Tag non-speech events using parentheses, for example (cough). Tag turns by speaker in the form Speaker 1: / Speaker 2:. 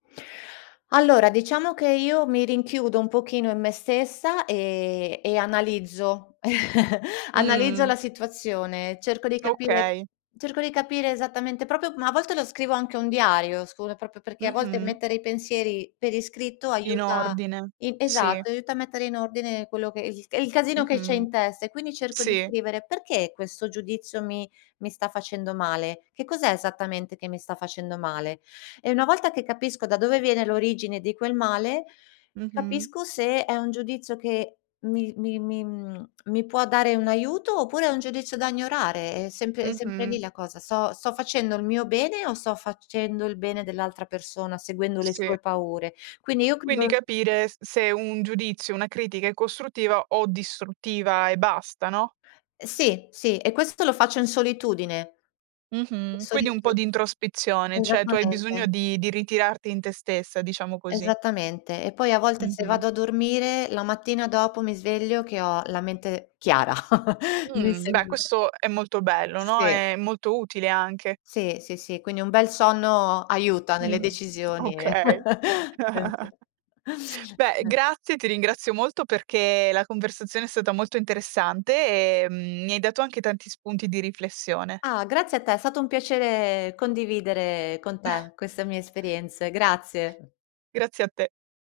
Speaker 1: Allora, diciamo che io mi rinchiudo un pochino in me stessa e e analizzo (chuckles) analizzo
Speaker 2: Mhmm.
Speaker 1: la situazione. Cerco di capire
Speaker 2: Okay.
Speaker 1: cerco di capire esattamente proprio ma a volte lo scrivo anche un diario, scu è proprio perché a volte
Speaker 2: Mh-mh.
Speaker 1: mettere i pensieri per iscritto
Speaker 2: In
Speaker 1: aiuta
Speaker 2: ordine,
Speaker 1: in
Speaker 2: sì.
Speaker 1: esatto, aiuta a mettere in ordine quello che esiste e il casino che c'è
Speaker 2: Mh-mh,
Speaker 1: in testa, e quindi cerco di
Speaker 2: sì.
Speaker 1: scrivere. Perché questo giudizio mi mi sta facendo male? Che cos'è esattamente che mi sta facendo male? E una volta che capisco da dove viene l'origine di quel male,
Speaker 2: Mh-mh.
Speaker 1: capisco se è un giudizio che mi mi mi mhmm, mi può dare un aiuto, oppure è un giudizio da ignorare. È sempre è sempre lì
Speaker 2: Mh-mh.
Speaker 1: la cosa, sto sto facendo il mio bene o sto facendo il bene dell'altra persona, seguendo le
Speaker 2: Sì.
Speaker 1: sue paure? Quindi io
Speaker 2: Quindi
Speaker 1: credo
Speaker 2: capire s se un giudizio, una critica è costruttiva o distruttiva e basta, no?
Speaker 1: Sì, sì, e questo lo faccio in solitudine.
Speaker 2: Mh-mh. Quindi un
Speaker 1: Solitu
Speaker 2: po' di introspezione, cioè tu hai bisogno
Speaker 1: esattamente.
Speaker 2: di di ritirarti in te stessa, diciamo così.
Speaker 1: Esattamente. E poi a volte se
Speaker 2: Mh-mh.
Speaker 1: vado a dormire, la mattina dopo mi sveglio che ho la mente chiara. (chuckles) Mi
Speaker 2: Mh,
Speaker 1: sem
Speaker 2: beh, questo è molto bello, no,
Speaker 1: Sì.
Speaker 2: è molto utile anche.
Speaker 1: Sì, sì, sì. Quindi un bel sonno aiuta nelle
Speaker 2: Mh,
Speaker 1: decisioni e
Speaker 2: okay.
Speaker 1: (chuckles) è
Speaker 2: (chuckles)
Speaker 1: ve
Speaker 2: Beh,
Speaker 1: (chuckles)
Speaker 2: grazie, ti ringrazio molto perché la conversazione è stata molto interessante, e, mhmm, mi hai dato anche tanti spunti di riflessione.
Speaker 1: Ah, grazie a te, è stato un piacere condividere con
Speaker 2: (chuckles)
Speaker 1: te queste mie esperienze. Grazie.
Speaker 2: Grazie a te.